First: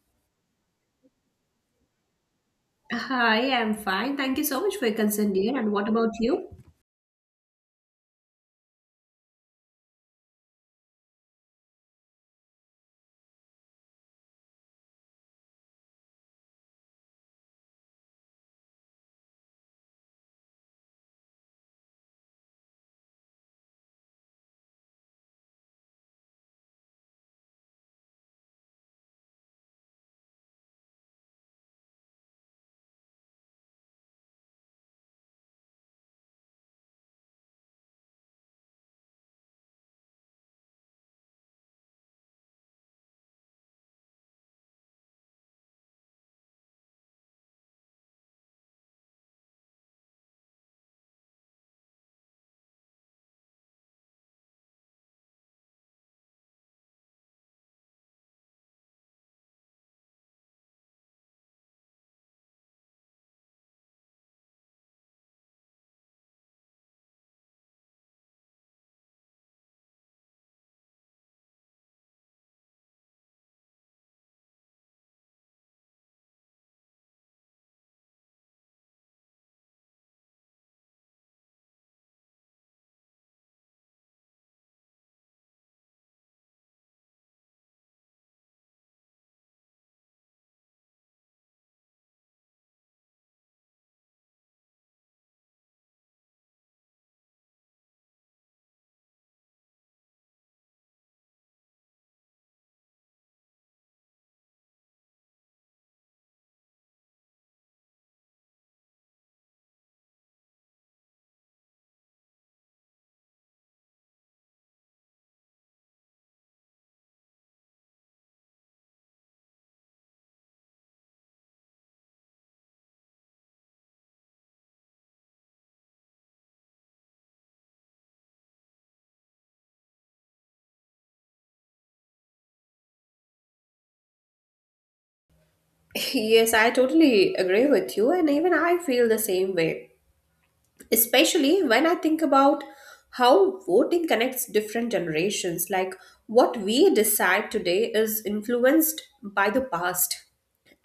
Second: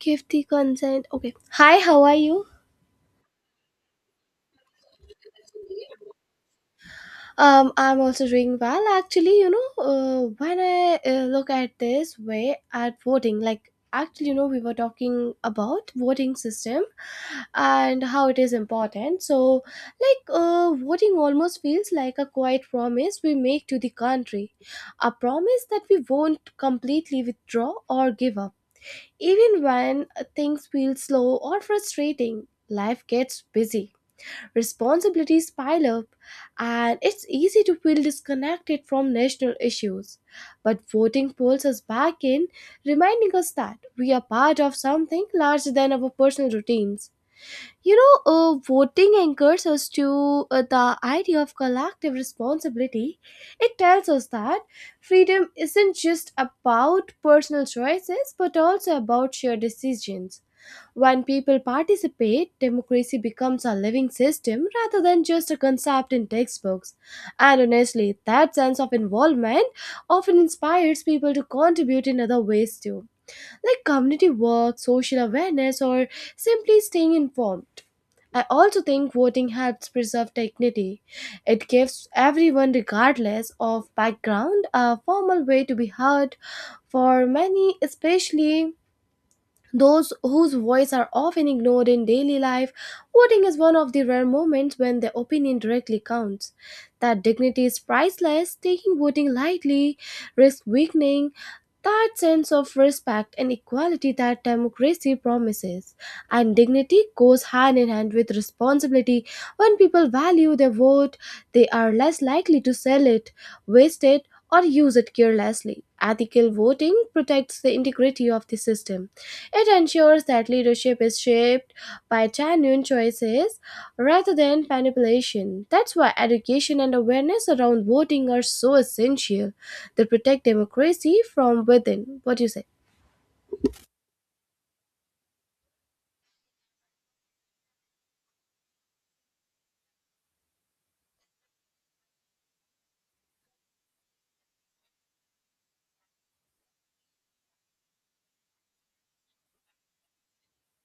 Give the consent. Okay. Hi, how are you? Hi, I'm fine. Thank you so much for your concern, dear. And what about you? I'm also doing well. Actually, when I look at this way at voting, like actually, we were talking about voting system and how it is important. So, voting almost feels like a quiet promise we make to the country, a promise that we won't completely withdraw or give up. Even when things feel slow or frustrating, life gets busy. Responsibilities pile up, and it's easy to feel disconnected from national issues. But voting pulls us back in, reminding us that we are part of something larger than our personal routines. Voting anchors us to the idea of collective responsibility. It tells us that freedom isn't just about personal choices but also about shared decisions. When people participate, democracy becomes a living system rather than just a concept in textbooks. And honestly, that sense of involvement often inspires people to contribute in other ways too, like community work, social awareness, or simply staying informed. I also think voting helps preserve dignity. It gives everyone, regardless of background, a formal way to be heard. For many, especially those whose voice are often ignored in daily life, voting is one of the rare moments when their opinion directly counts. That dignity is priceless. Taking voting lightly risks weakening that sense of respect and equality that democracy promises. And dignity goes hand in hand with responsibility. When people value their vote, they are less likely to sell it, waste it, or use it carelessly. Ethical voting protects the integrity of the system. It ensures that leadership is shaped by genuine choices rather than manipulation. That's why education and awareness around voting are so essential that protect democracy from within. What do you say? Yes, I totally agree with you, and even I feel the same way. Especially when I think about how voting connects different generations. Like what we decide today is influenced by the past,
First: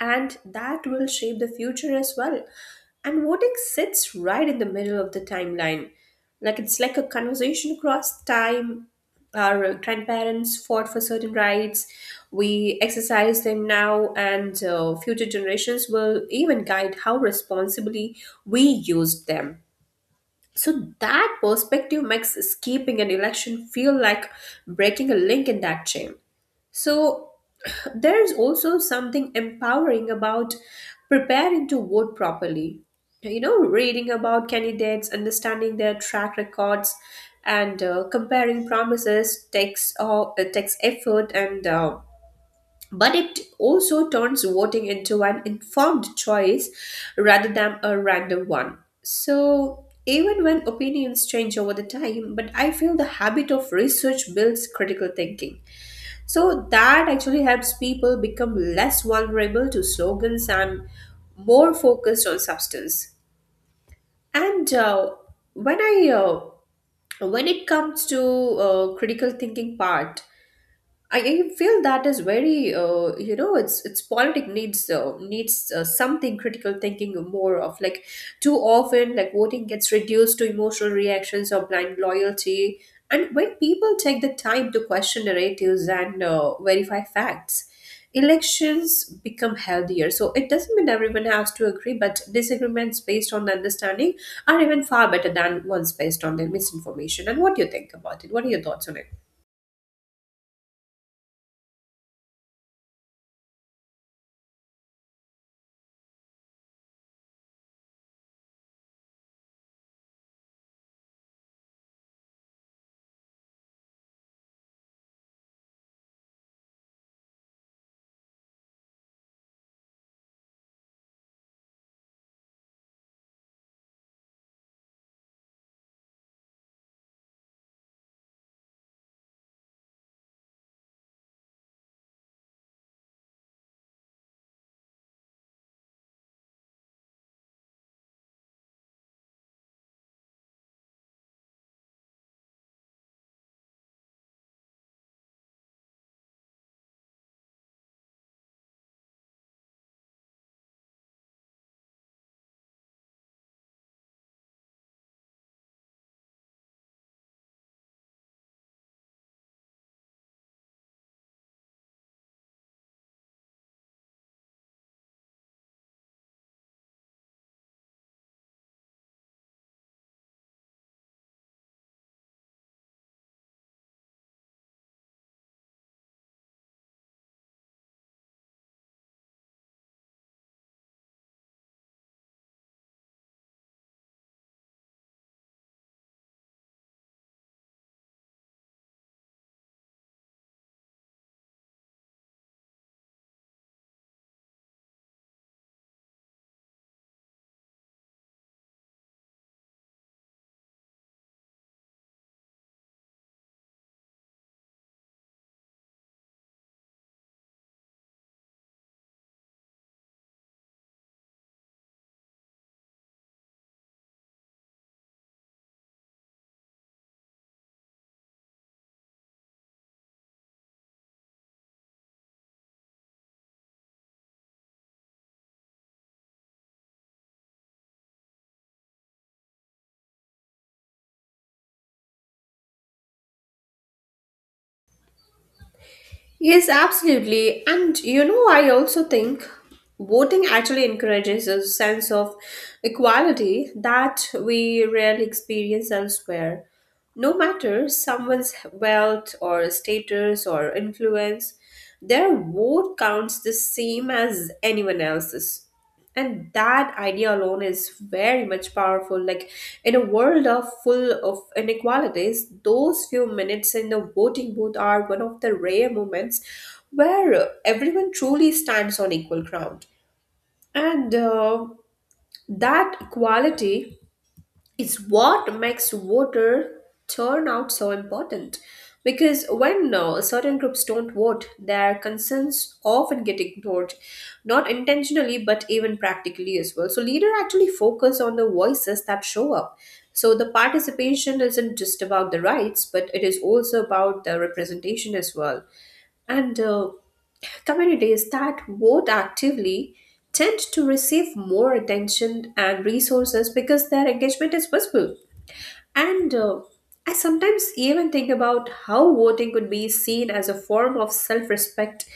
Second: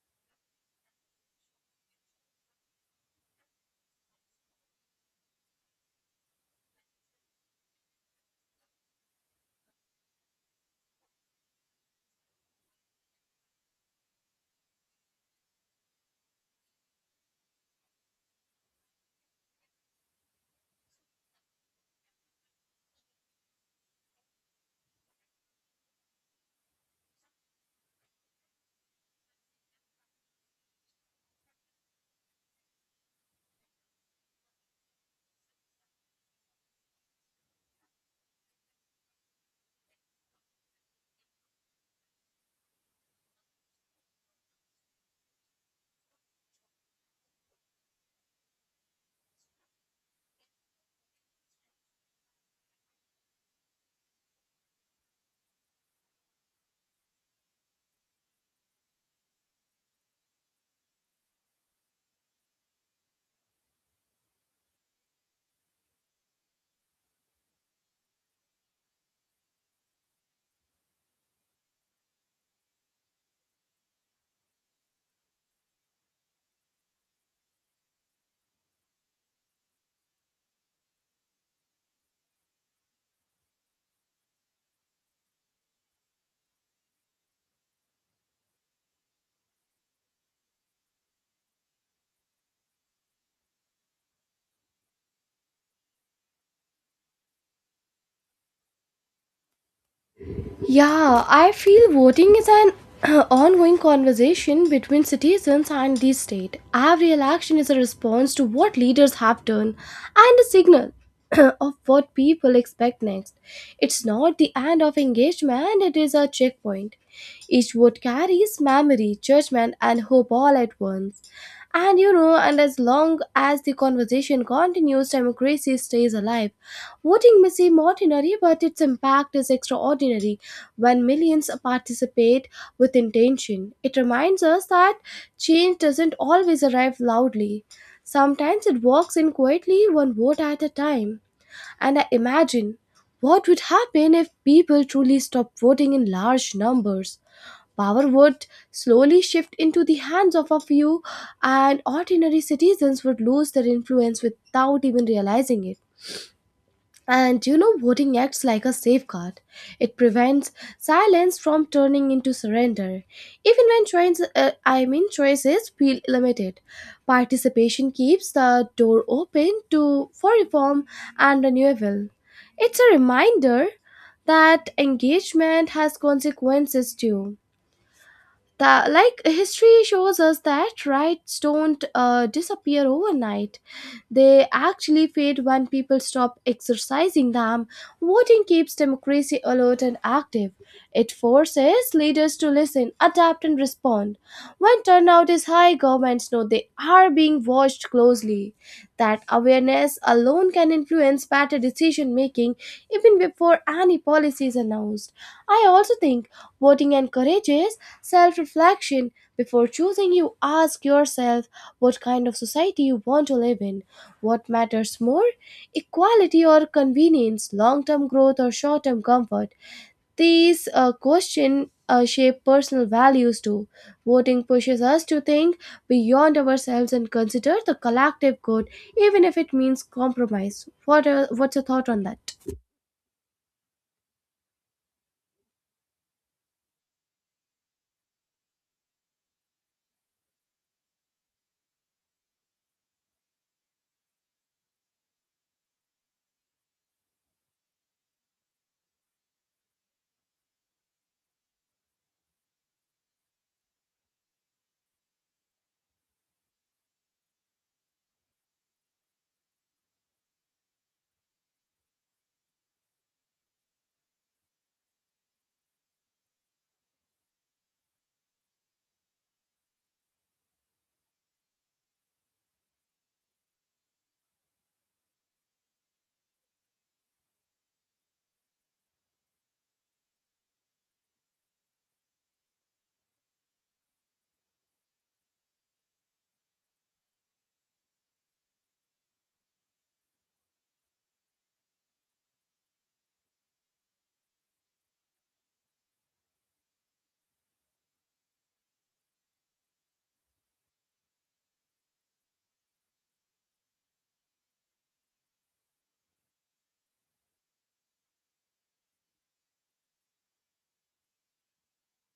and that will shape the future as well. And voting sits right in the middle of the timeline. Like it's like a conversation across time. Our grandparents fought for certain rights. We exercise them now, and future generations will even guide how responsibly we used them. So that perspective makes escaping an election feel like breaking a link in that chain. So there is also something empowering about preparing to vote properly. You know, reading about candidates, understanding their track records, and comparing promises takes it takes effort and. But it also turns voting into an informed choice rather than a random one. So, even when opinions change over the time, but I feel the habit of research builds critical thinking, so that actually helps people become less vulnerable to slogans and more focused on substance. And when I when it comes to critical thinking part, I feel that is very, it's politic needs something critical thinking more of like too often, like voting gets reduced to emotional reactions or blind loyalty, and when people take the time to question narratives and verify facts, elections become healthier. So it doesn't mean everyone has to agree, but disagreements based on understanding are even far better than ones based on their misinformation. And what do you think about it? What are your thoughts on it? Yeah, I feel voting is an ongoing conversation between citizens and the state. Every election is a response to what leaders have done and a signal of what people expect next. It's not the end of engagement, it is a checkpoint. Each vote carries memory, judgment, and hope all at once. And and as long as the conversation continues, democracy stays alive. Voting may seem ordinary, but its impact is extraordinary. When millions participate with intention, it reminds us that change doesn't always arrive loudly. Sometimes it walks in quietly, one vote at a time. And I imagine what would happen if people truly stopped voting in large numbers. Power would slowly shift into the hands of a few, and ordinary citizens would lose their influence without even realizing it. And voting acts like a safeguard. It prevents silence from turning into surrender. Even when choice, I mean choices feel limited, participation keeps the door open to for reform and renewal. It's a reminder that engagement has consequences too, that like history shows us that rights don't disappear overnight. They actually fade when people stop exercising them. Voting keeps democracy alert and active. It forces leaders to listen, adapt, and respond. When turnout is high, governments know they are being watched closely. That awareness alone can influence better decision making even before any policy is announced. I also think voting encourages self reflection. Before choosing, you ask yourself what kind of society you want to live in. What matters more? Equality or convenience, long term growth or short term comfort. These questions shape personal values too. Voting pushes us to think beyond ourselves and consider the collective good, even if it means compromise. What's your thought on that? Yes, absolutely. And you know, I also think voting actually encourages a sense of equality that we rarely experience elsewhere. No matter someone's wealth or status or influence, their vote counts the same as anyone else's, and that idea alone is very much powerful. Like in a world of full of inequalities, those few minutes in the voting booth are one of the rare moments where everyone truly stands on equal ground. And that equality, it's what makes voter turnout so important. Because when certain groups don't vote, their concerns often get ignored, not intentionally, but even practically as well. So, leader actually focus on the voices that show up. So, the participation isn't just about the rights, but it is also about the representation as well. And communities that vote actively tend to receive more attention and resources because their engagement is visible. And I sometimes even think about how voting could be seen as a form of self respect.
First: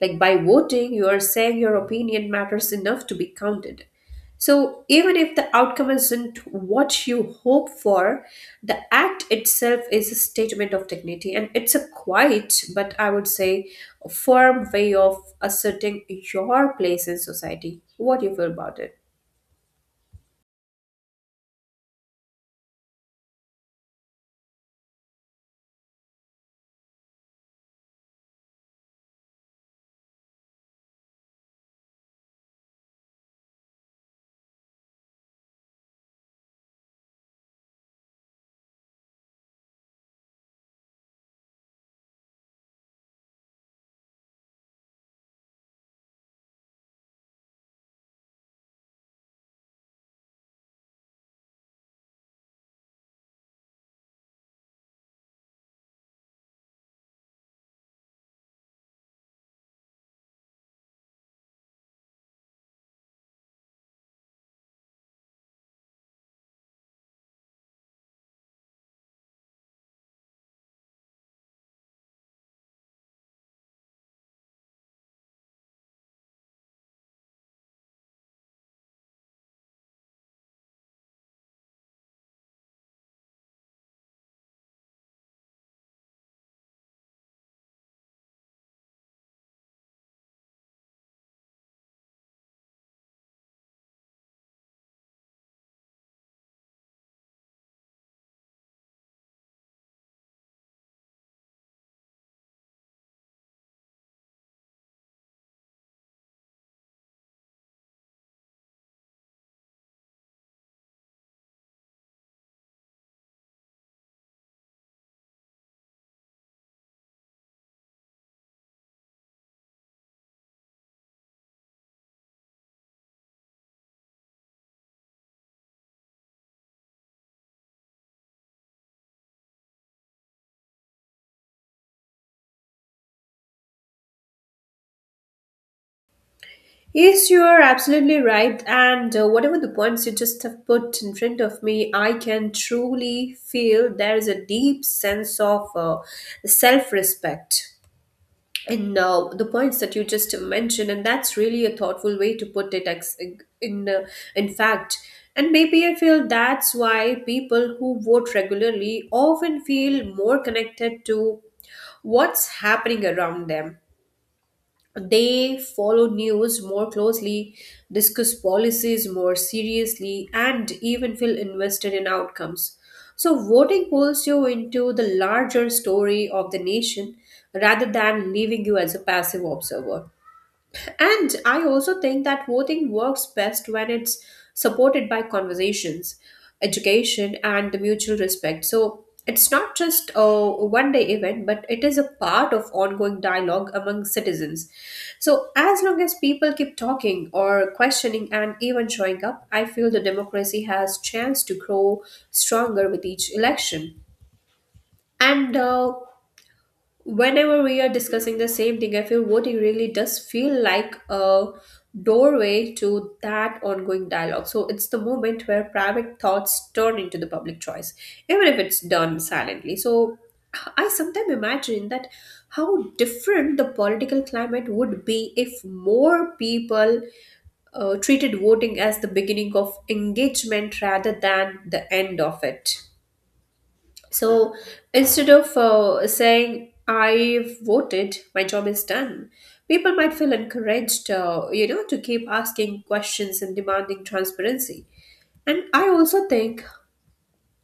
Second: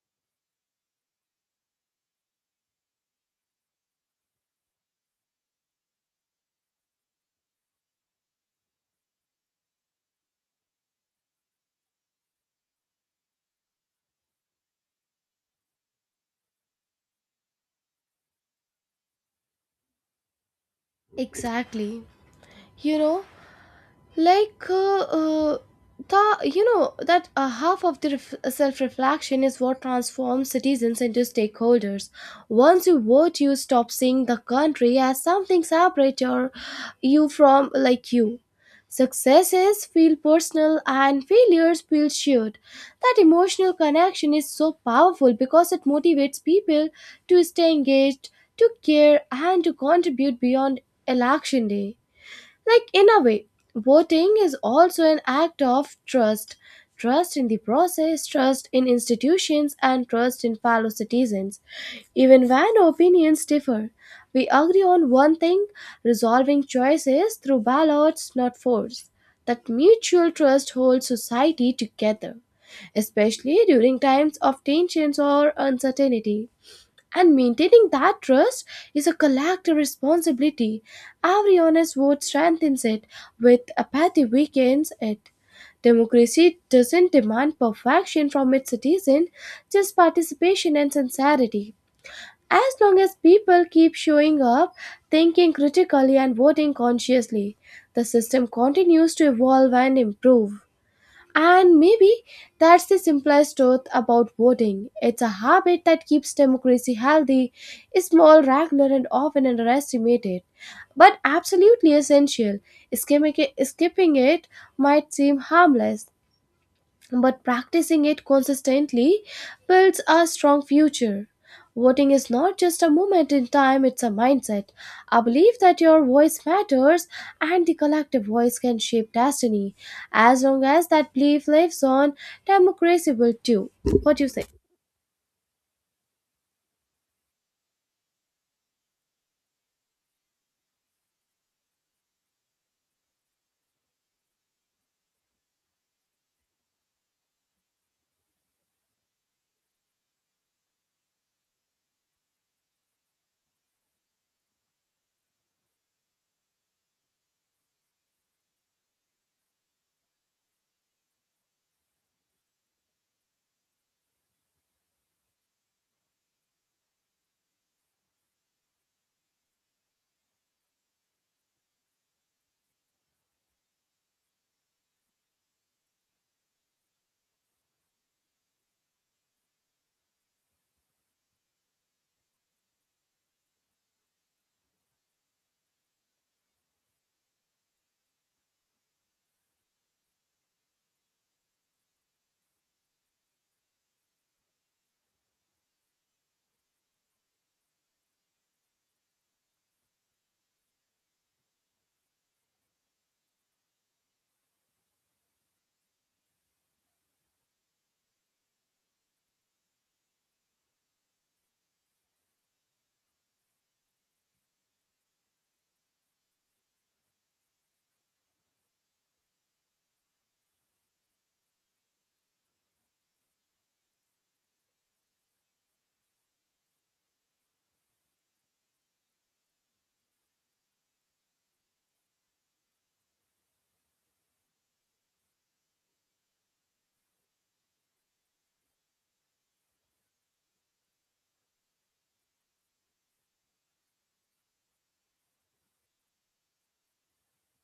Like by voting, you are saying your opinion matters enough to be counted. So even if the outcome isn't what you hope for, the act itself is a statement of dignity, and it's a quiet, but I would say firm way of asserting your place in society. What do you feel about it? Exactly. You know, like the you know that Half of the self-reflection is what transforms citizens into stakeholders. Once you vote, you stop seeing the country as something separate or you from like you Successes feel personal and failures feel shared. That emotional connection is so powerful because it motivates people to stay engaged, to care, and to contribute beyond election day. Like, in a way, voting is also an act of trust, trust in the process, trust in institutions, and trust in fellow citizens. Even when opinions differ, we agree on one thing: resolving choices through ballots, not force. That mutual trust holds society together, especially during times of tensions or uncertainty. And maintaining that trust is a collective responsibility. Every honest vote strengthens it, with apathy weakens it. Democracy doesn't demand perfection from its citizen, just participation and sincerity. As long as people keep showing up, thinking critically, and voting consciously, the system continues to evolve and improve. And maybe that's the simplest truth about voting. It's a habit that keeps democracy healthy, small, regular, and often underestimated, but absolutely essential. Skipping it might seem harmless, but practicing it consistently builds a strong future. Voting is not just a moment in time, it's a mindset. I believe that your voice matters and the collective voice can shape destiny. As long as that belief lives on, democracy will too. What do you say? Yes, you are absolutely right. And whatever the points you just have put in front of me, I can truly feel there is a deep sense of self respect in the points that you just mentioned. And that's really a thoughtful way to put it, in, uh, in fact. And maybe I feel that's why people who vote regularly often feel more connected to what's happening around them. They follow news more closely, discuss policies more seriously, and even feel invested in outcomes. So, voting pulls you into the larger story of the nation rather than leaving you as a passive observer. And I also think that voting works best when it's supported by conversations, education, and the mutual respect. So it's not just a one day event, but it is a part of ongoing dialogue among citizens. So as long as people keep talking or questioning and even showing up, I feel the democracy has chance to grow stronger with each election. And whenever we are discussing the same thing, I feel voting really does feel like a doorway to that ongoing dialogue. So it's the moment where private thoughts turn into the public choice, even if it's done silently. So I sometimes imagine that how different the political climate would be if more people treated voting as the beginning of engagement rather than the end of it. So instead of saying, "I voted, my job is done," people might feel encouraged, to keep asking questions and demanding transparency. And I also think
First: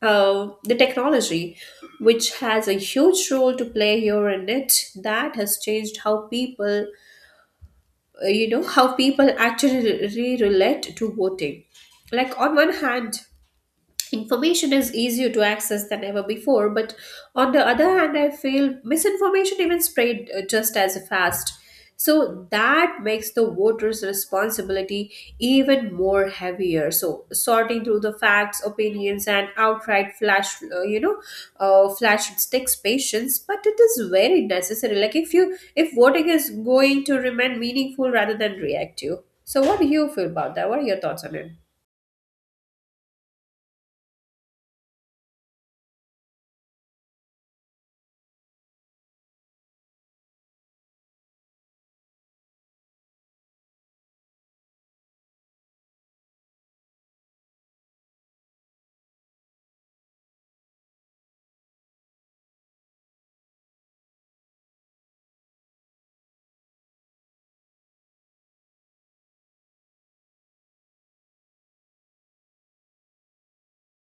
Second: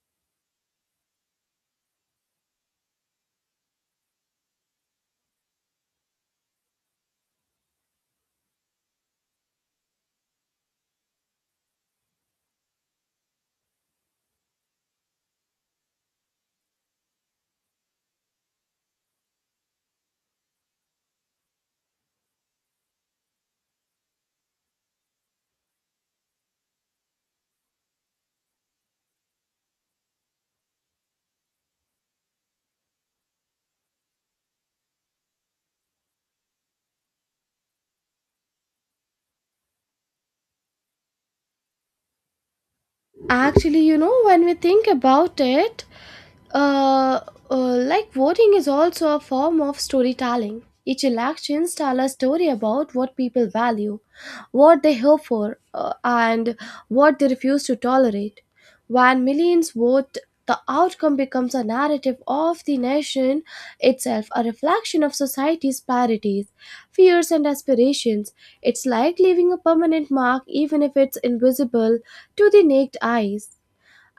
the technology, which has a huge role to play here in it, that has changed how people, how people actually re relate to voting. Like, on one hand, information is easier to access than ever before, but on the other hand, I feel misinformation even spread just as fast. So that makes the voters' responsibility even more heavier. So sorting through the facts, opinions, and outright flash, flash takes patience, but it is very necessary. Like if voting is going to remain meaningful rather than reactive. So what do you feel about that? What are your thoughts on it? Actually, you know, when we think about it, uh, like voting is also a form of storytelling. Each elections tell a story about what people value, what they hope for, and what they refuse to tolerate. When millions vote, the outcome becomes a narrative of the nation itself, a reflection of society's priorities, fears, and aspirations. It's like leaving a permanent mark, even if it's invisible to the naked eyes,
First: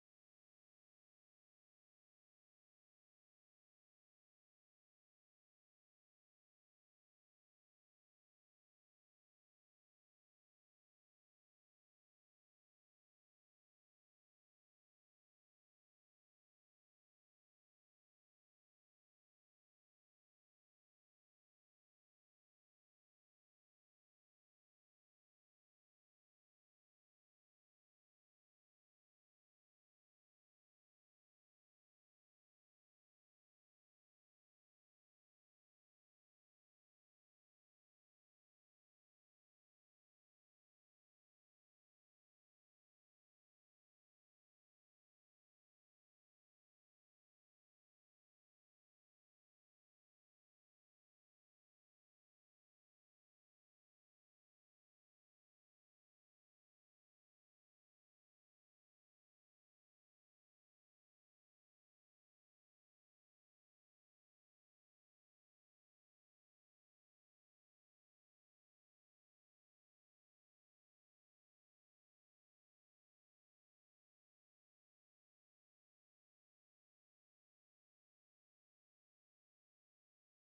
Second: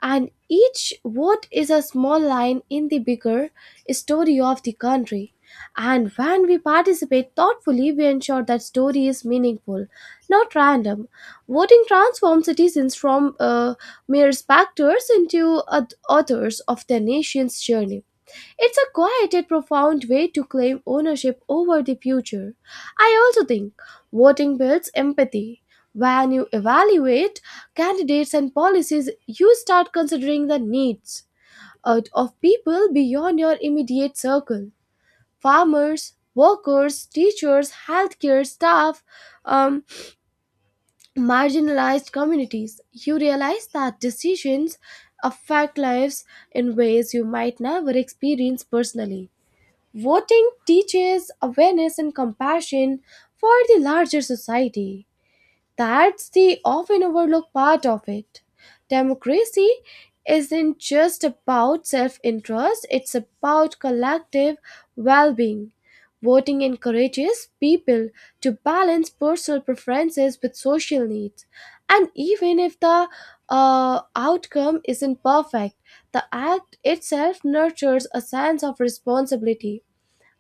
and each vote is a small line in the bigger story of the country. And when we participate thoughtfully, we ensure that story is meaningful, not random. Voting transforms citizens from mere spectators into authors of their nation's journey. It's a quiet yet profound way to claim ownership over the future. I also think voting builds empathy. When you evaluate candidates and policies, you start considering the needs out of people beyond your immediate circle: farmers, workers, teachers, healthcare staff, um, marginalized communities. You realize that decisions affect lives in ways you might never experience personally. Voting teaches awareness and compassion for the larger society. That's the often overlooked part of it. Democracy isn't just about self interest, it's about collective well being. Voting encourages people to balance personal preferences with social needs. And even if the outcome isn't perfect, the act itself nurtures a sense of responsibility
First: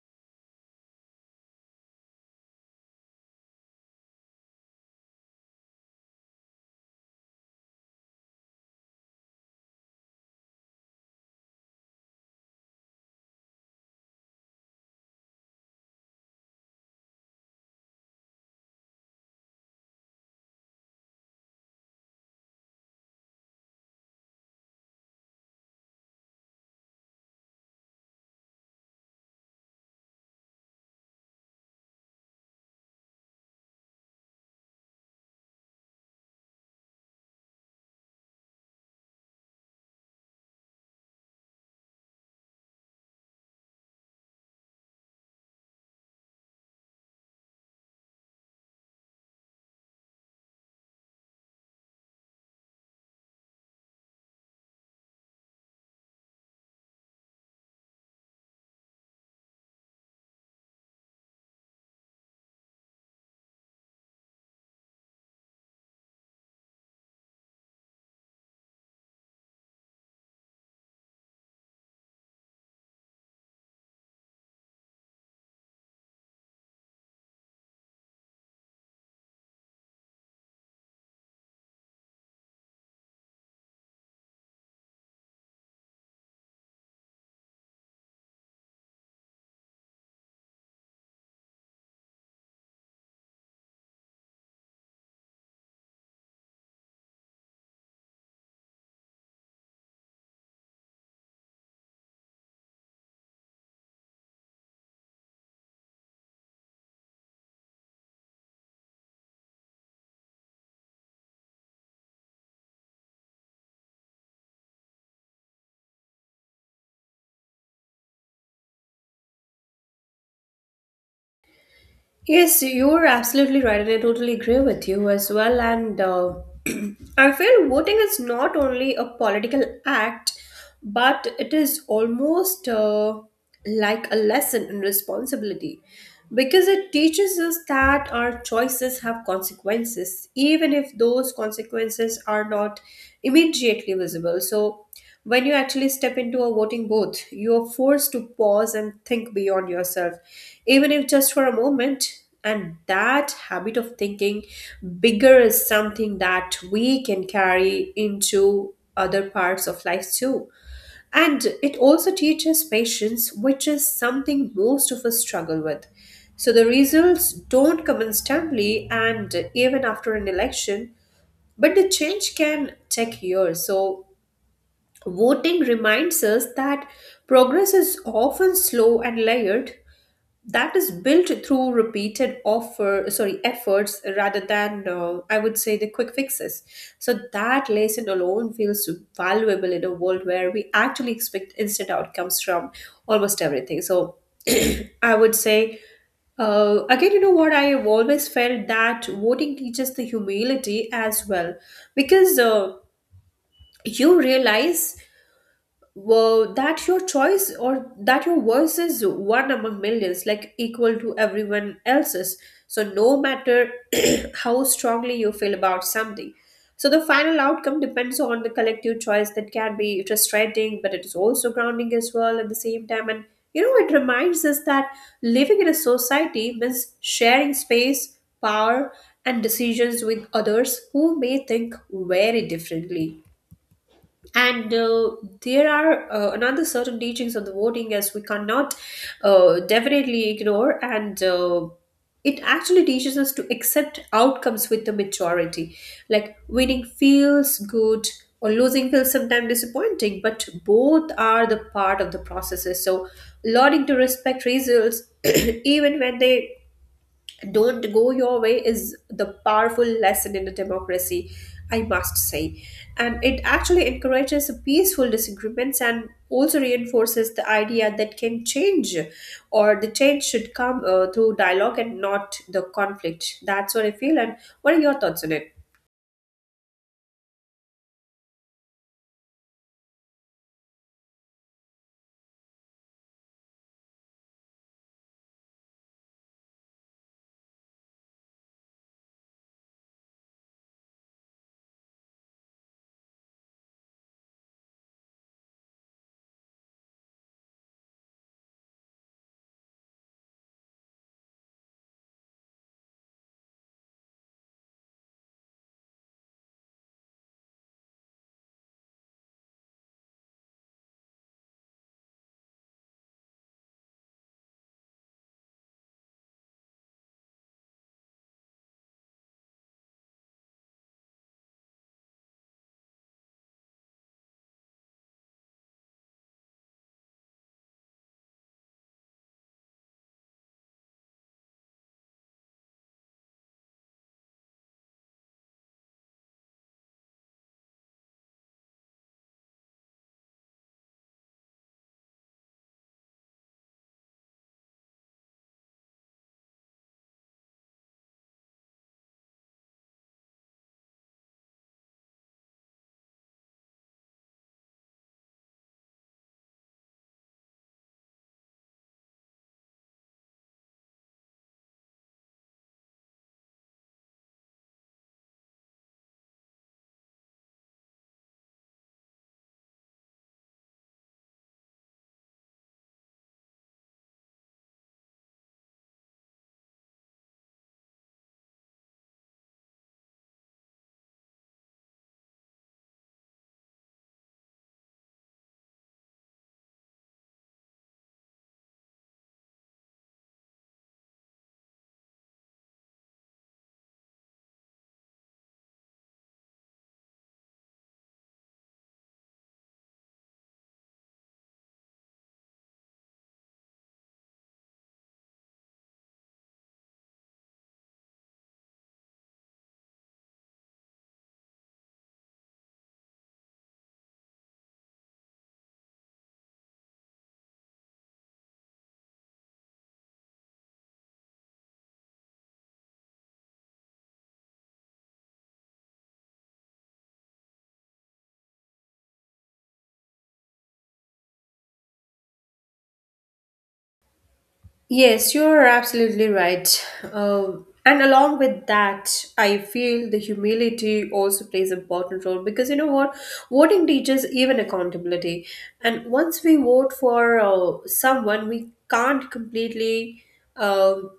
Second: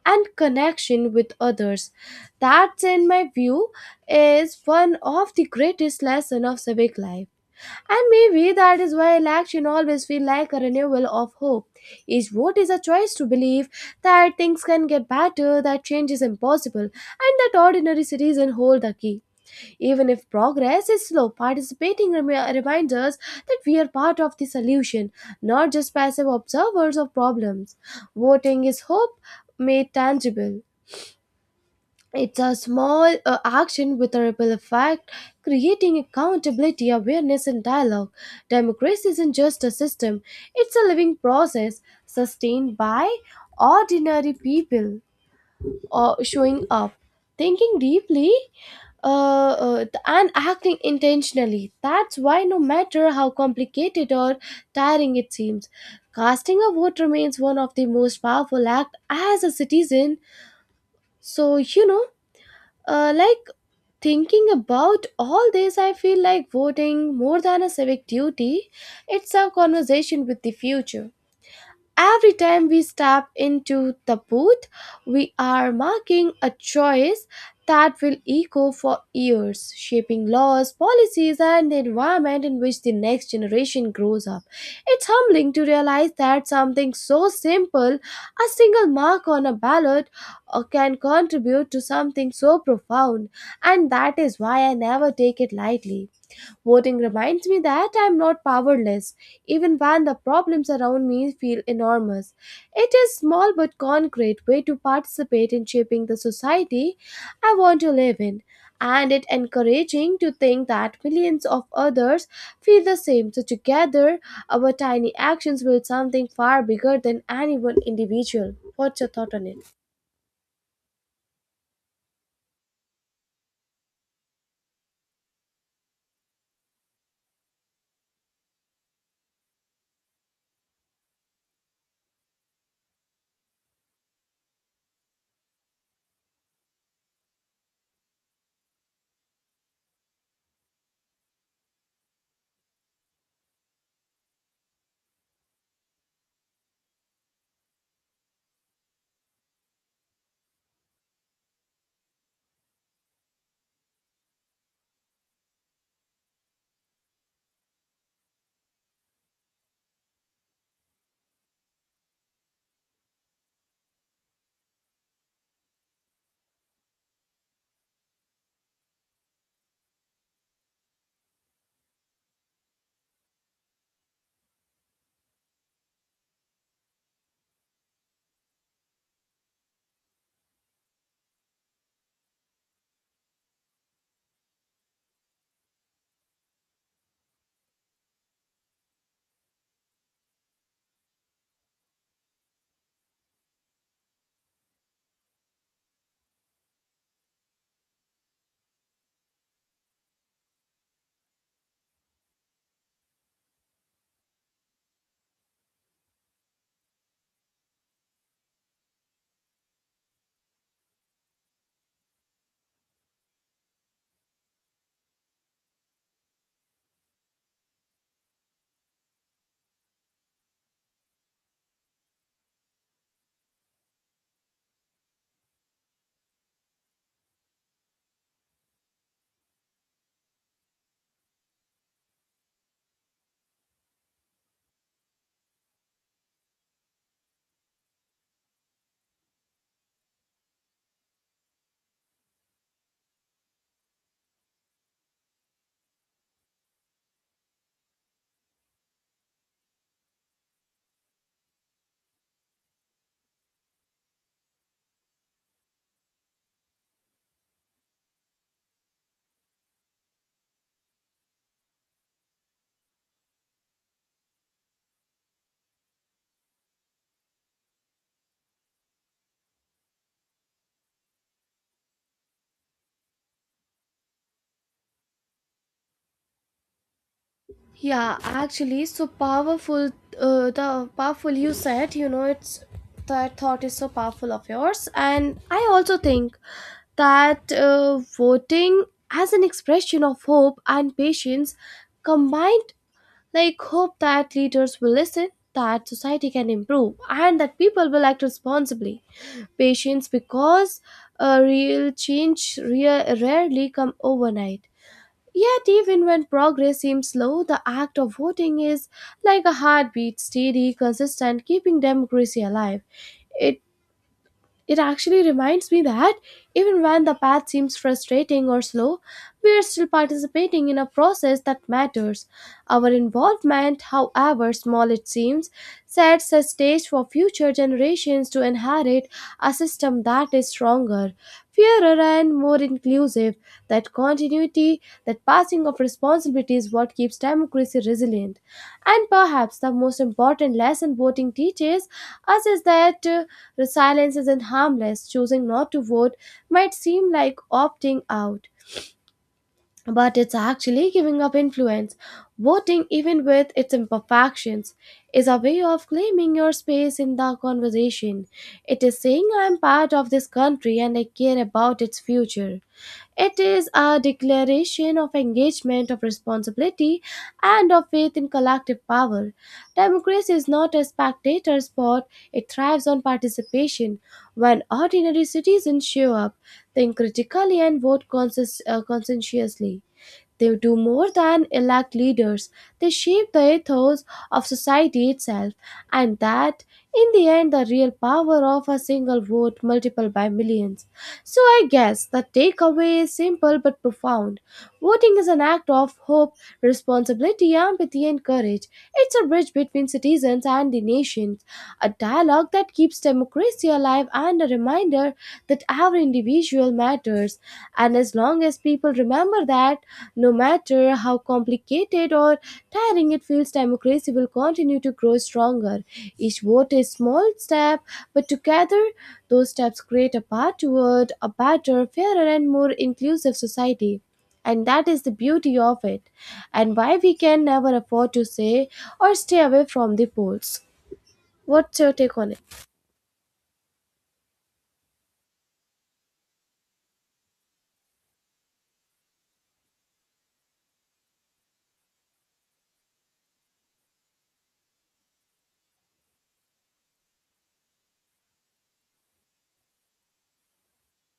and connection with others. That, in my view, is one of the greatest lessons of civic life. And maybe that is why election always feel like a renewal of hope. Each vote is a choice to believe that things can get better, that change is impossible, and that ordinary citizens hold the key. Even if progress is slow, participating reminds us that we are part of the solution, not just passive observers of problems. Voting is hope made tangible. It's a small action with a ripple effect, creating accountability, awareness, and dialogue. Democracy isn't just a system, it's a living process sustained by ordinary people or showing up, thinking deeply, and acting intentionally. That's why, no matter how complicated or tiring it seems, casting a vote remains one of the most powerful act as a citizen. So like thinking about all this, I feel like voting more than a civic duty. It's a conversation with the future. Every time we step into the booth, we are making a choice that will echo for years, shaping laws, policies, and the environment in which the next generation grows up. It's humbling to realize that something so simple, a single mark on a ballot, can contribute to something so profound, and that is why I never take it lightly. Voting reminds me that I'm not powerless, even when the problems around me feel enormous. It is a small but concrete way to participate in shaping the society I want to live in. And it encouraging to think that millions of others feel the same. So together, our tiny actions build something far bigger than any one individual. What's your thought on it? Yes, you're absolutely right, and I totally agree with you as well. And I feel voting is not only a political act, but it is almost like a lesson in responsibility, because it teaches us that our choices have consequences, even if those consequences are not immediately visible. So, when you actually step into a voting booth, you are forced to pause and think beyond yourself, even if just for a moment. And that habit of thinking bigger is something that we can carry into other parts of life too. And it also teaches patience, which is something most of us struggle with. So the results don't come instantly and even after an election, but the change can take years. So voting reminds us that progress is often slow and layered, that is built through repeated offer sorry efforts rather than I would say the quick fixes. So that lesson alone feels valuable in a world where we actually expect instant outcomes from almost everything. So I would say, again, you know what? I have always felt that voting teaches the humility as well, because you realize, well, that your choice or that your voice is one among millions, like equal to everyone else's. So, no matter how strongly you feel about something. So, the final outcome depends on the collective choice that can be frustrating, but it is also grounding as well at the same time. And, you know, it reminds us that living in a society means sharing space, power, and decisions with others who may think very differently. And there are another certain teachings of the voting as we cannot definitely ignore. And it actually teaches us to accept outcomes with the majority. Like winning feels good or losing feels sometimes disappointing, but both are the part of the processes. So learning to respect results even when they don't go your way is the powerful lesson in a democracy, I must say. And it actually encourages peaceful disagreements and also reinforces the idea that can change or the change should come through dialogue and not the conflict. That's what I feel. And what are your thoughts on it? Yeah, actually, so powerful. The powerful you said, you know, it's that thought is so powerful of yours, and I also think that voting as an expression of hope and patience combined, like hope that leaders will listen, that society can improve, and that people will act responsibly. Patience because a real change rarely come overnight. Yet, even when progress seems slow, the act of voting is like a heartbeat, steady, consistent, keeping democracy alive. It it actually reminds me that even when the path seems frustrating or slow, we are still participating in a process that matters. Our involvement, however small it seems, sets the stage for future generations to inherit a system that is stronger, fairer, and more inclusive. That continuity, that passing of responsibility is what keeps democracy resilient. And perhaps the most important lesson voting teaches us is that resilience isn't harmless. Choosing not to vote might seem like opting out, but it's actually giving up influence. Voting, even with its imperfections, is a way of claiming your space in the conversation. It is saying, "I'm part of this country and I care about its future." It is a declaration of engagement, of responsibility, and of faith in collective power. Democracy is not a spectator sport, it thrives on participation. When ordinary citizens show up, think critically, and vote conscientiously. They do more than elect leaders, they shape the ethos of society itself, and that, in the end, the real power of a single vote multiplied by millions. So, I guess the takeaway is simple but profound. Voting is an act of hope, responsibility, empathy, and courage. It's a bridge between citizens and the nations, a dialogue that keeps democracy alive, and a reminder that every individual matters. And as long as people remember that, no matter how complicated or tiring it feels, democracy will continue to grow stronger. Each vote is small step, but together those steps create a path toward a better, fairer, and more inclusive society. And that is the beauty of it, and why we can never afford to say or stay away from the polls. What's your take on it? Yes, you're absolutely right. And along with that, I feel the humility also plays an important role, because you know what? Voting teaches even accountability. And once we vote for someone, we can't completely. Um,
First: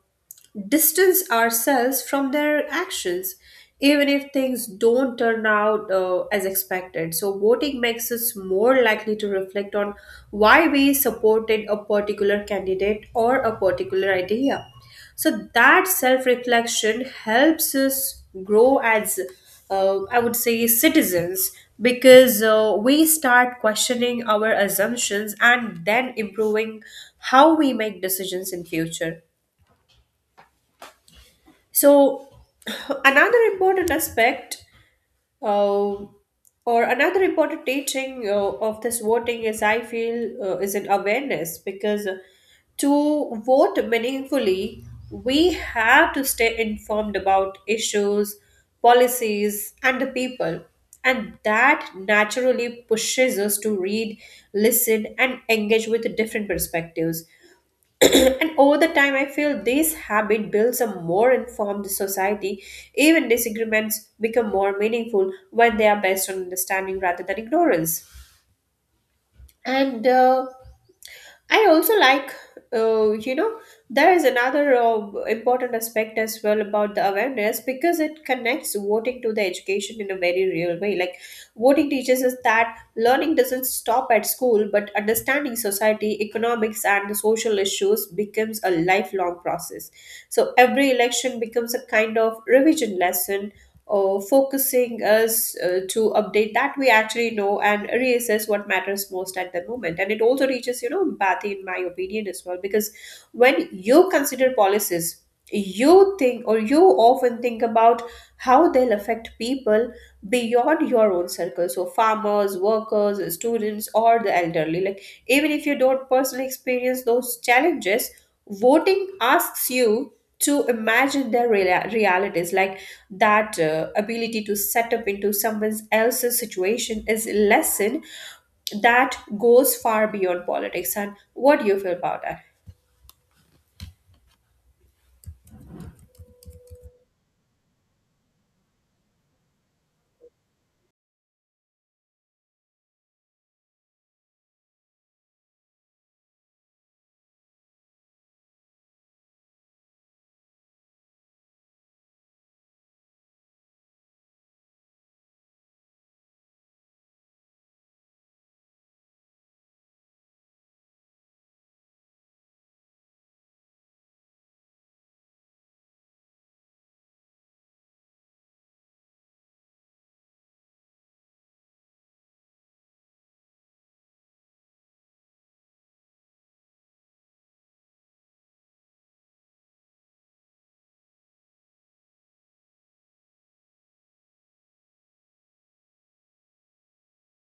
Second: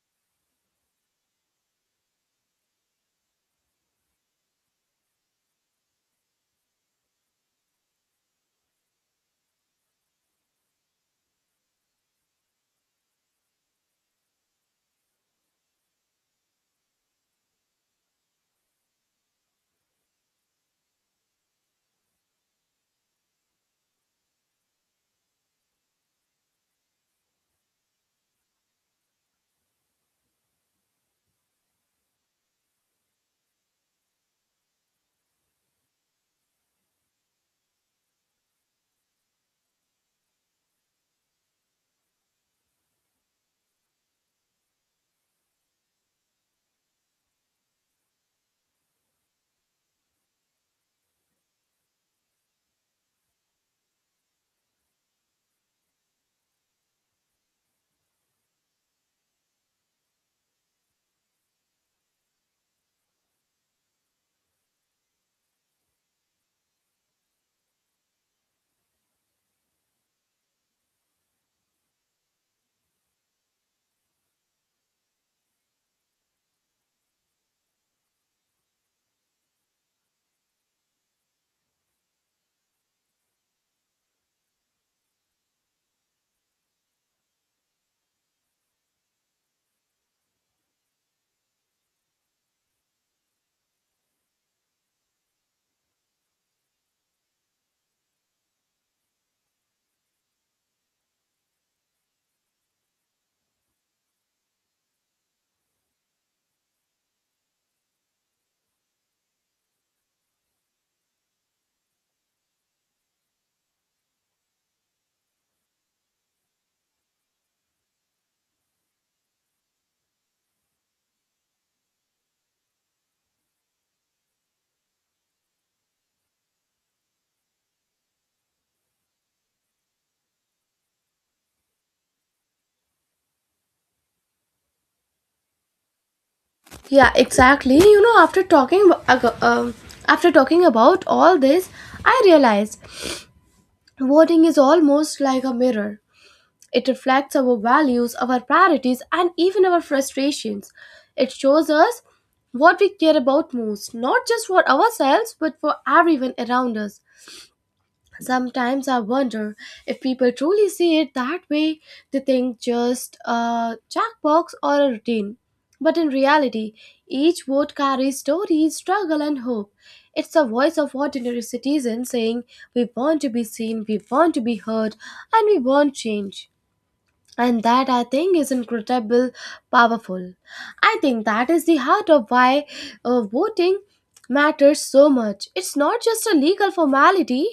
distance ourselves from their actions, even if things don't turn out as expected. So, voting makes us more likely to reflect on why we supported a particular candidate or a particular idea. So, that self reflection helps us grow as, I would say, citizens, because we start questioning our assumptions and then improving how we make decisions in future. So, another important aspect, uh, or another important teaching of this voting is, I feel, is an awareness, because to vote meaningfully, we have to stay informed about issues, policies, and the people. And that naturally pushes us to read, listen, and engage with different perspectives. And over the time, I feel this habit builds a more informed society. Even disagreements become more meaningful when they are based on understanding rather than ignorance. And I also like, uh, you know, there is another important aspect as well about the awareness, because it connects voting to the education in a very real way. Like, voting teaches us that learning doesn't stop at school, but understanding society, economics, and the social issues becomes a lifelong process. So, every election becomes a kind of revision lesson focusing us to update that we actually know and reassess what matters most at the moment. And it also reaches, you know, empathy, in my opinion, as well, because when you consider policies, you think or you often think about how they'll affect people beyond your own circle, so farmers, workers, students, or the elderly. Like even if you don't personally experience those challenges, voting asks you to imagine their realities. Like that ability to set up into someone else's situation is lesson that goes far beyond politics. And what do you feel about that? Yeah, exactly. You know, after talking ab- ag- um, after talking about all this, I realized voting is almost like a mirror. It reflects our values, our priorities, and even our frustrations. It shows us what we care about most, not just for ourselves, but for everyone around us. Sometimes I wonder if people truly see it that way. They think just a checkbox or a routine. But in reality, each vote carries stories, struggle, and hope. It's the voice of ordinary citizens saying, "We want to be seen, we want to be heard, and we want change." And that, I think, is incredible, powerful. I think that is the heart of why voting matters so much. It's not just a legal formality,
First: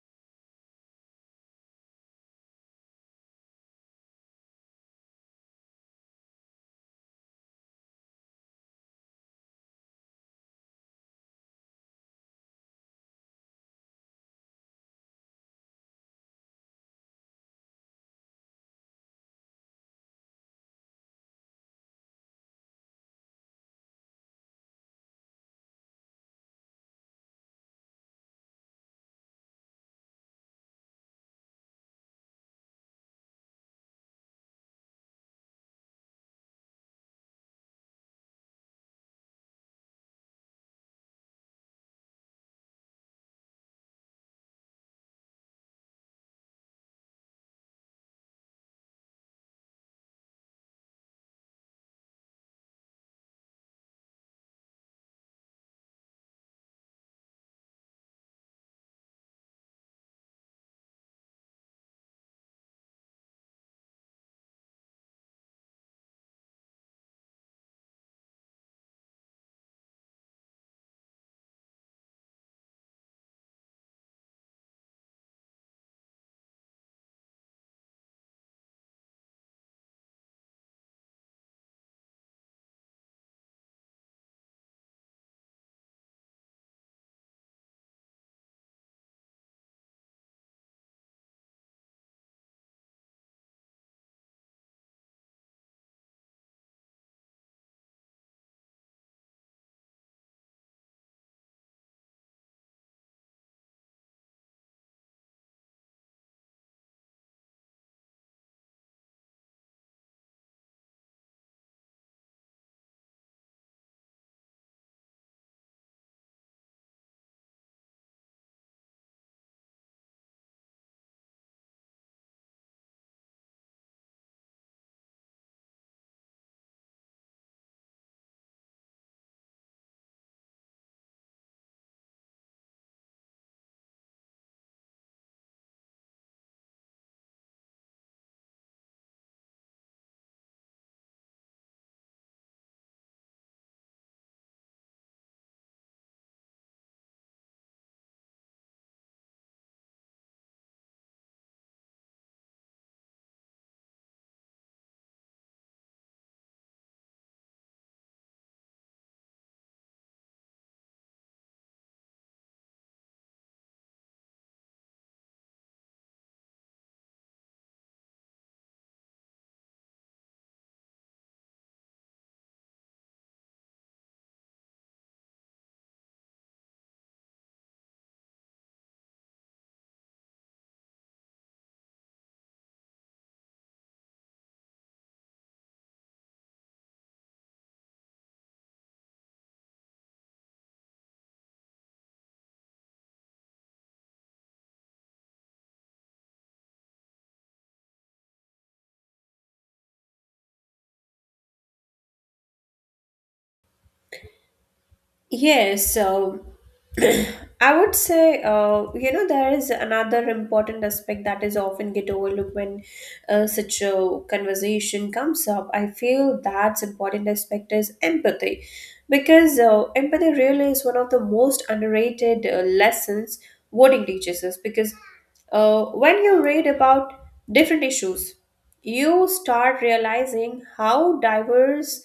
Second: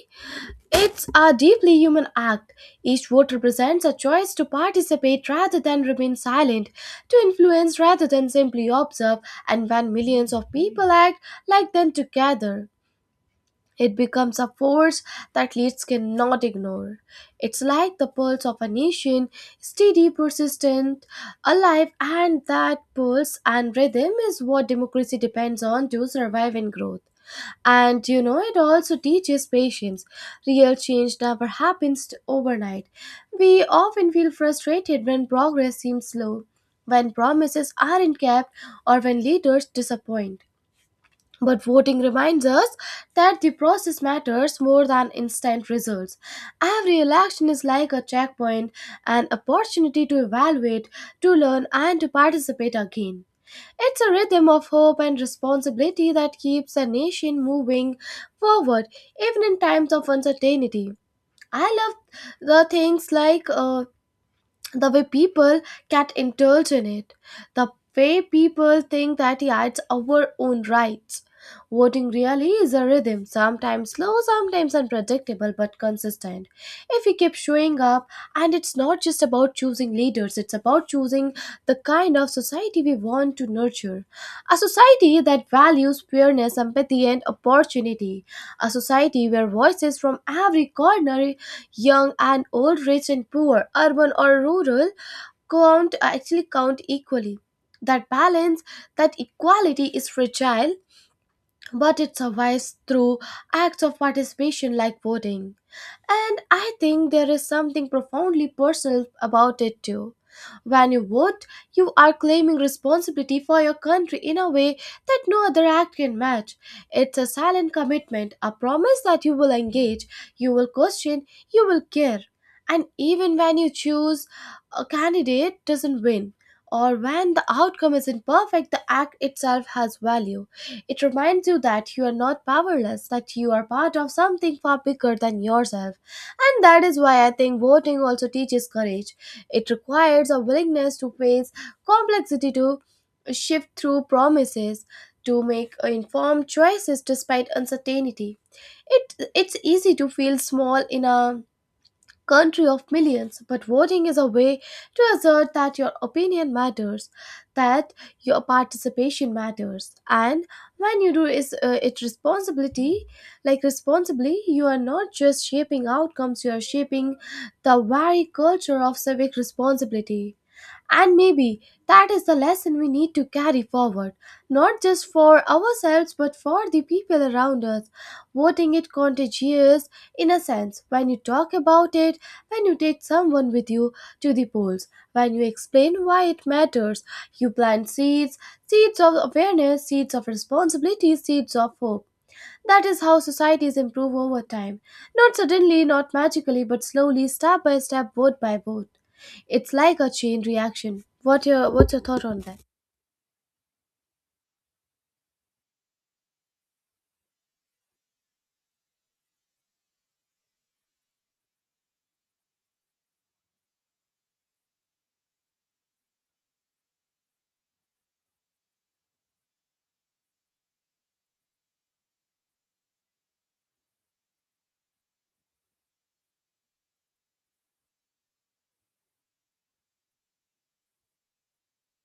it's a deeply human act. Each vote represents a choice to participate rather than remain silent, to influence rather than simply observe, and when millions of people act like them together, it becomes a force that leaders cannot ignore. It's like the pulse of a nation, steady, persistent, alive, and that pulse and rhythm is what democracy depends on to survive and grow. And you know, it also teaches patience. Real change never happens overnight. We often feel frustrated when progress seems slow, when promises aren't kept, or when leaders disappoint. But voting reminds us that the process matters more than instant results. Every election is like a checkpoint, an opportunity to evaluate, to learn, and to participate again. It's a rhythm of hope and responsibility that keeps a nation moving forward, even in times of uncertainty. I love the things like the way people get indulged in it, the way people think that yeah, it's our own rights. Voting really is a rhythm, sometimes slow, sometimes unpredictable, but consistent. If we keep showing up, and it's not just about choosing leaders, it's about choosing the kind of society we want to nurture. A society that values fairness, empathy, and opportunity. A society where voices from every corner, young and old, rich and poor, urban or rural, count actually count equally. That balance, that equality is fragile, but it survives through acts of participation like voting. And I think there is something profoundly personal about it too. When you vote, you are claiming responsibility for your country in a way that no other act can match. It's a silent commitment, a promise that you will engage, you will question, you will care. And even when you choose a candidate doesn't win, or when the outcome isn't perfect, the act itself has value. It reminds you that you are not powerless, that you are part of something far bigger than yourself. And that is why I think voting also teaches courage. It requires a willingness to face complexity, to shift through promises, to make informed choices despite uncertainty. It's easy to feel small in a country of millions, but voting is a way to assert that your opinion matters, that your participation matters, and when you do is it responsibility, like responsibly, you are not just shaping outcomes, you are shaping the very culture of civic responsibility. And maybe that is the lesson we need to carry forward, not just for ourselves but for the people around us. Voting is contagious in a sense. When you talk about it, when you take someone with you to the polls, when you explain why it matters, you plant seeds, seeds of awareness, seeds of responsibility, seeds of hope. That is how societies improve over time. Not suddenly, not magically, but slowly, step by step, vote by vote. It's like a chain reaction. What's your thought on that? Yes, so I would say, there is another important aspect that is often get overlooked when such a conversation comes up. I feel that's important aspect is empathy, because empathy really is one of the most underrated lessons wording teaches us. Because when you read about different issues, you start realizing how diverse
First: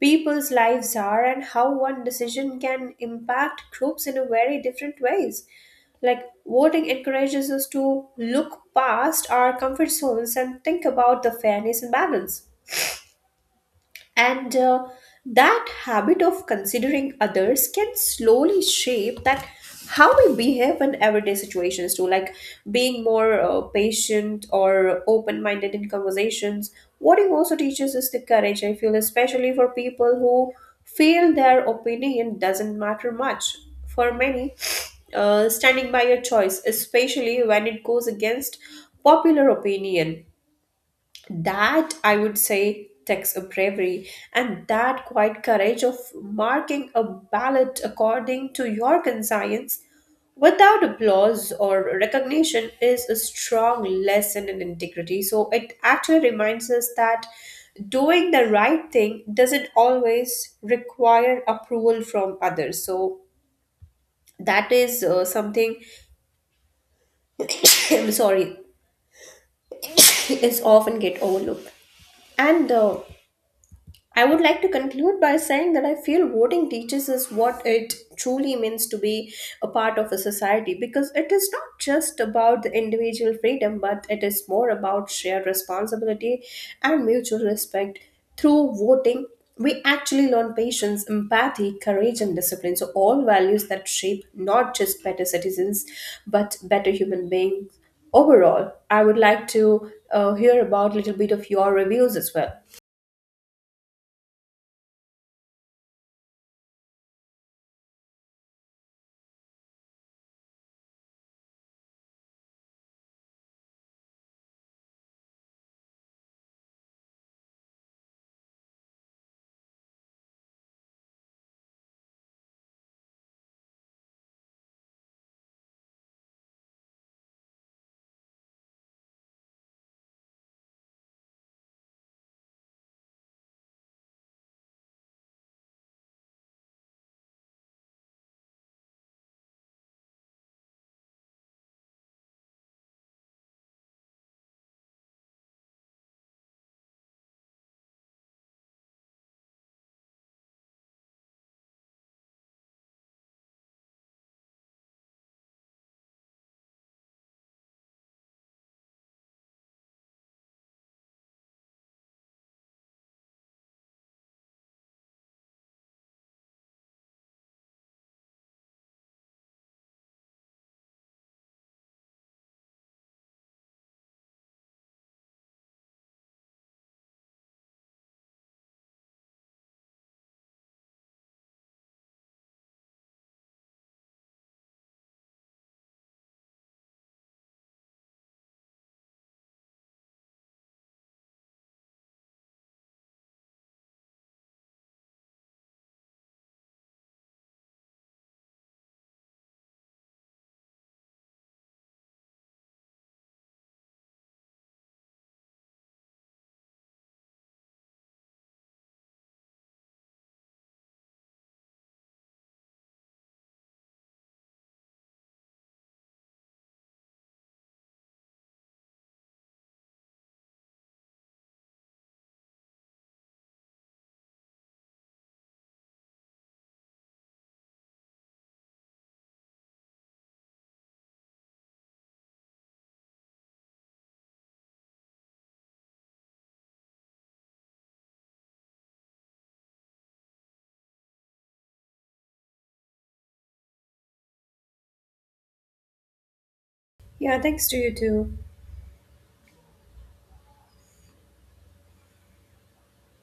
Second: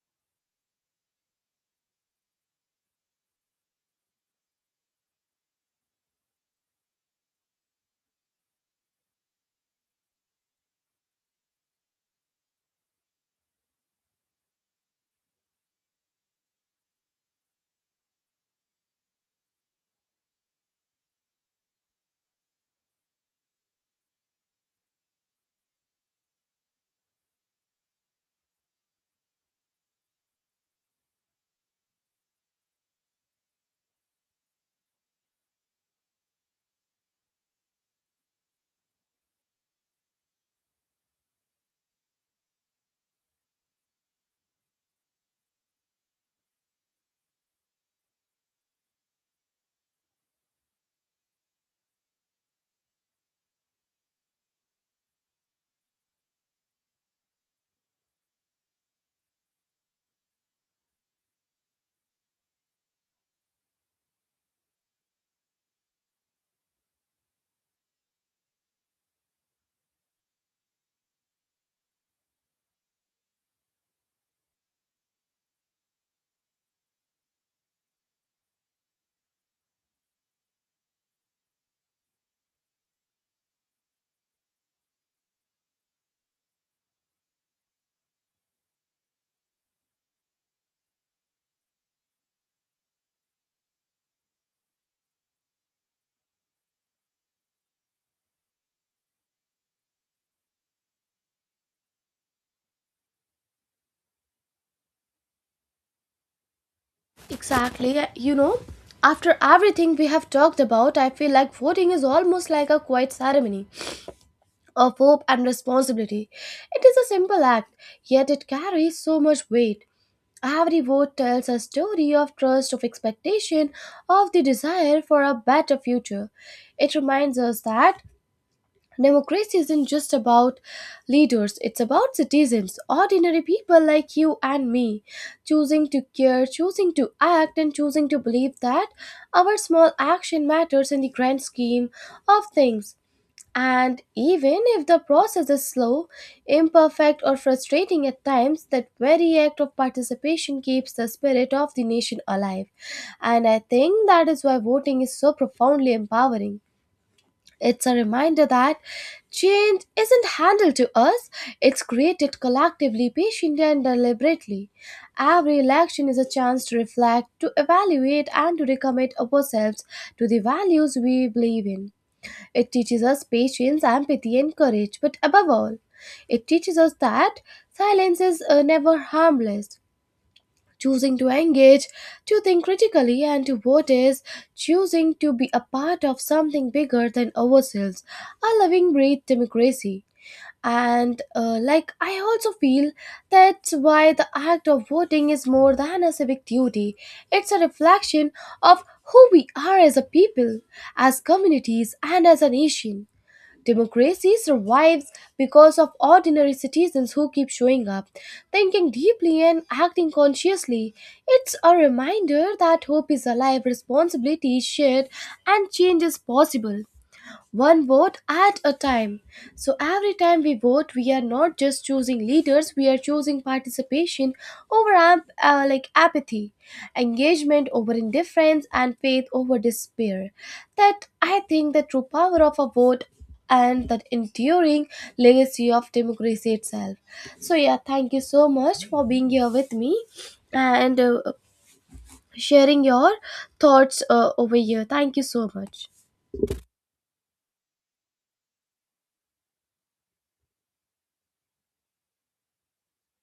people's lives are and how one decision can impact groups in a very different ways. Like voting encourages us to look past our comfort zones and think about the fairness and balance. And that habit of considering others can slowly shape that how we behave in everyday situations too, like being more patient or open-minded in conversations. What it also teaches is the courage, I feel, especially for people who feel their opinion doesn't matter much. For many, standing by your choice, especially when it goes against popular opinion, that, I would say, takes a bravery. And that quiet courage of marking a ballot according to your conscience without applause or recognition is a strong lesson in integrity. So it actually reminds us that doing the right thing doesn't always require approval from others. So that is something, I'm sorry, is often get overlooked. And I would like to conclude by saying that I feel voting teaches us what it truly means to be a part of a society, because it is not just about the individual freedom, but it is more about shared responsibility and mutual respect. Through voting, we actually learn patience, empathy, courage, and discipline. So, all values that shape not just better citizens, but better human beings overall. I would like to hear about a little bit of your reviews as well. Exactly. You know, after everything we have talked about, I feel like voting is almost like a quiet ceremony of hope and responsibility. It is a simple act, yet it carries so much weight. Every vote tells a story of trust, of expectation, of the desire for a better future. It reminds us that democracy isn't just about leaders, it's about citizens, ordinary people like you and me, choosing to care, choosing to act, and choosing to believe that our small action matters in the grand scheme of things. And even if the process is slow, imperfect, or frustrating at times, that very act of participation keeps the spirit of the nation alive. And I think that is why voting is so profoundly empowering. It's a reminder that change isn't handled to us, it's created collectively, patiently, and deliberately. Every election is a chance to reflect, to evaluate, and to recommit ourselves to the values we believe in. It teaches us patience, empathy, and courage, but above all, it teaches us that silence is never harmless. Choosing to engage, to think critically, and to vote is choosing to be a part of something bigger than ourselves, a living, breathe democracy. And like I also feel that's why the act of voting is more than a civic duty. It's a reflection of who we are as a people, as communities, and as a nation. Democracy survives because of ordinary citizens who keep showing up, thinking deeply and acting consciously. It's a reminder that hope is alive, responsibility is shared, and change is possible one vote at a time. So every time we vote, we are not just choosing leaders, we are choosing participation over like apathy, engagement over indifference, and faith over despair. That I think the true power of a vote and that enduring legacy of democracy itself. So yeah, thank you so much for being here with me and sharing your thoughts over here. Thank you so much. Yeah, thanks to you too.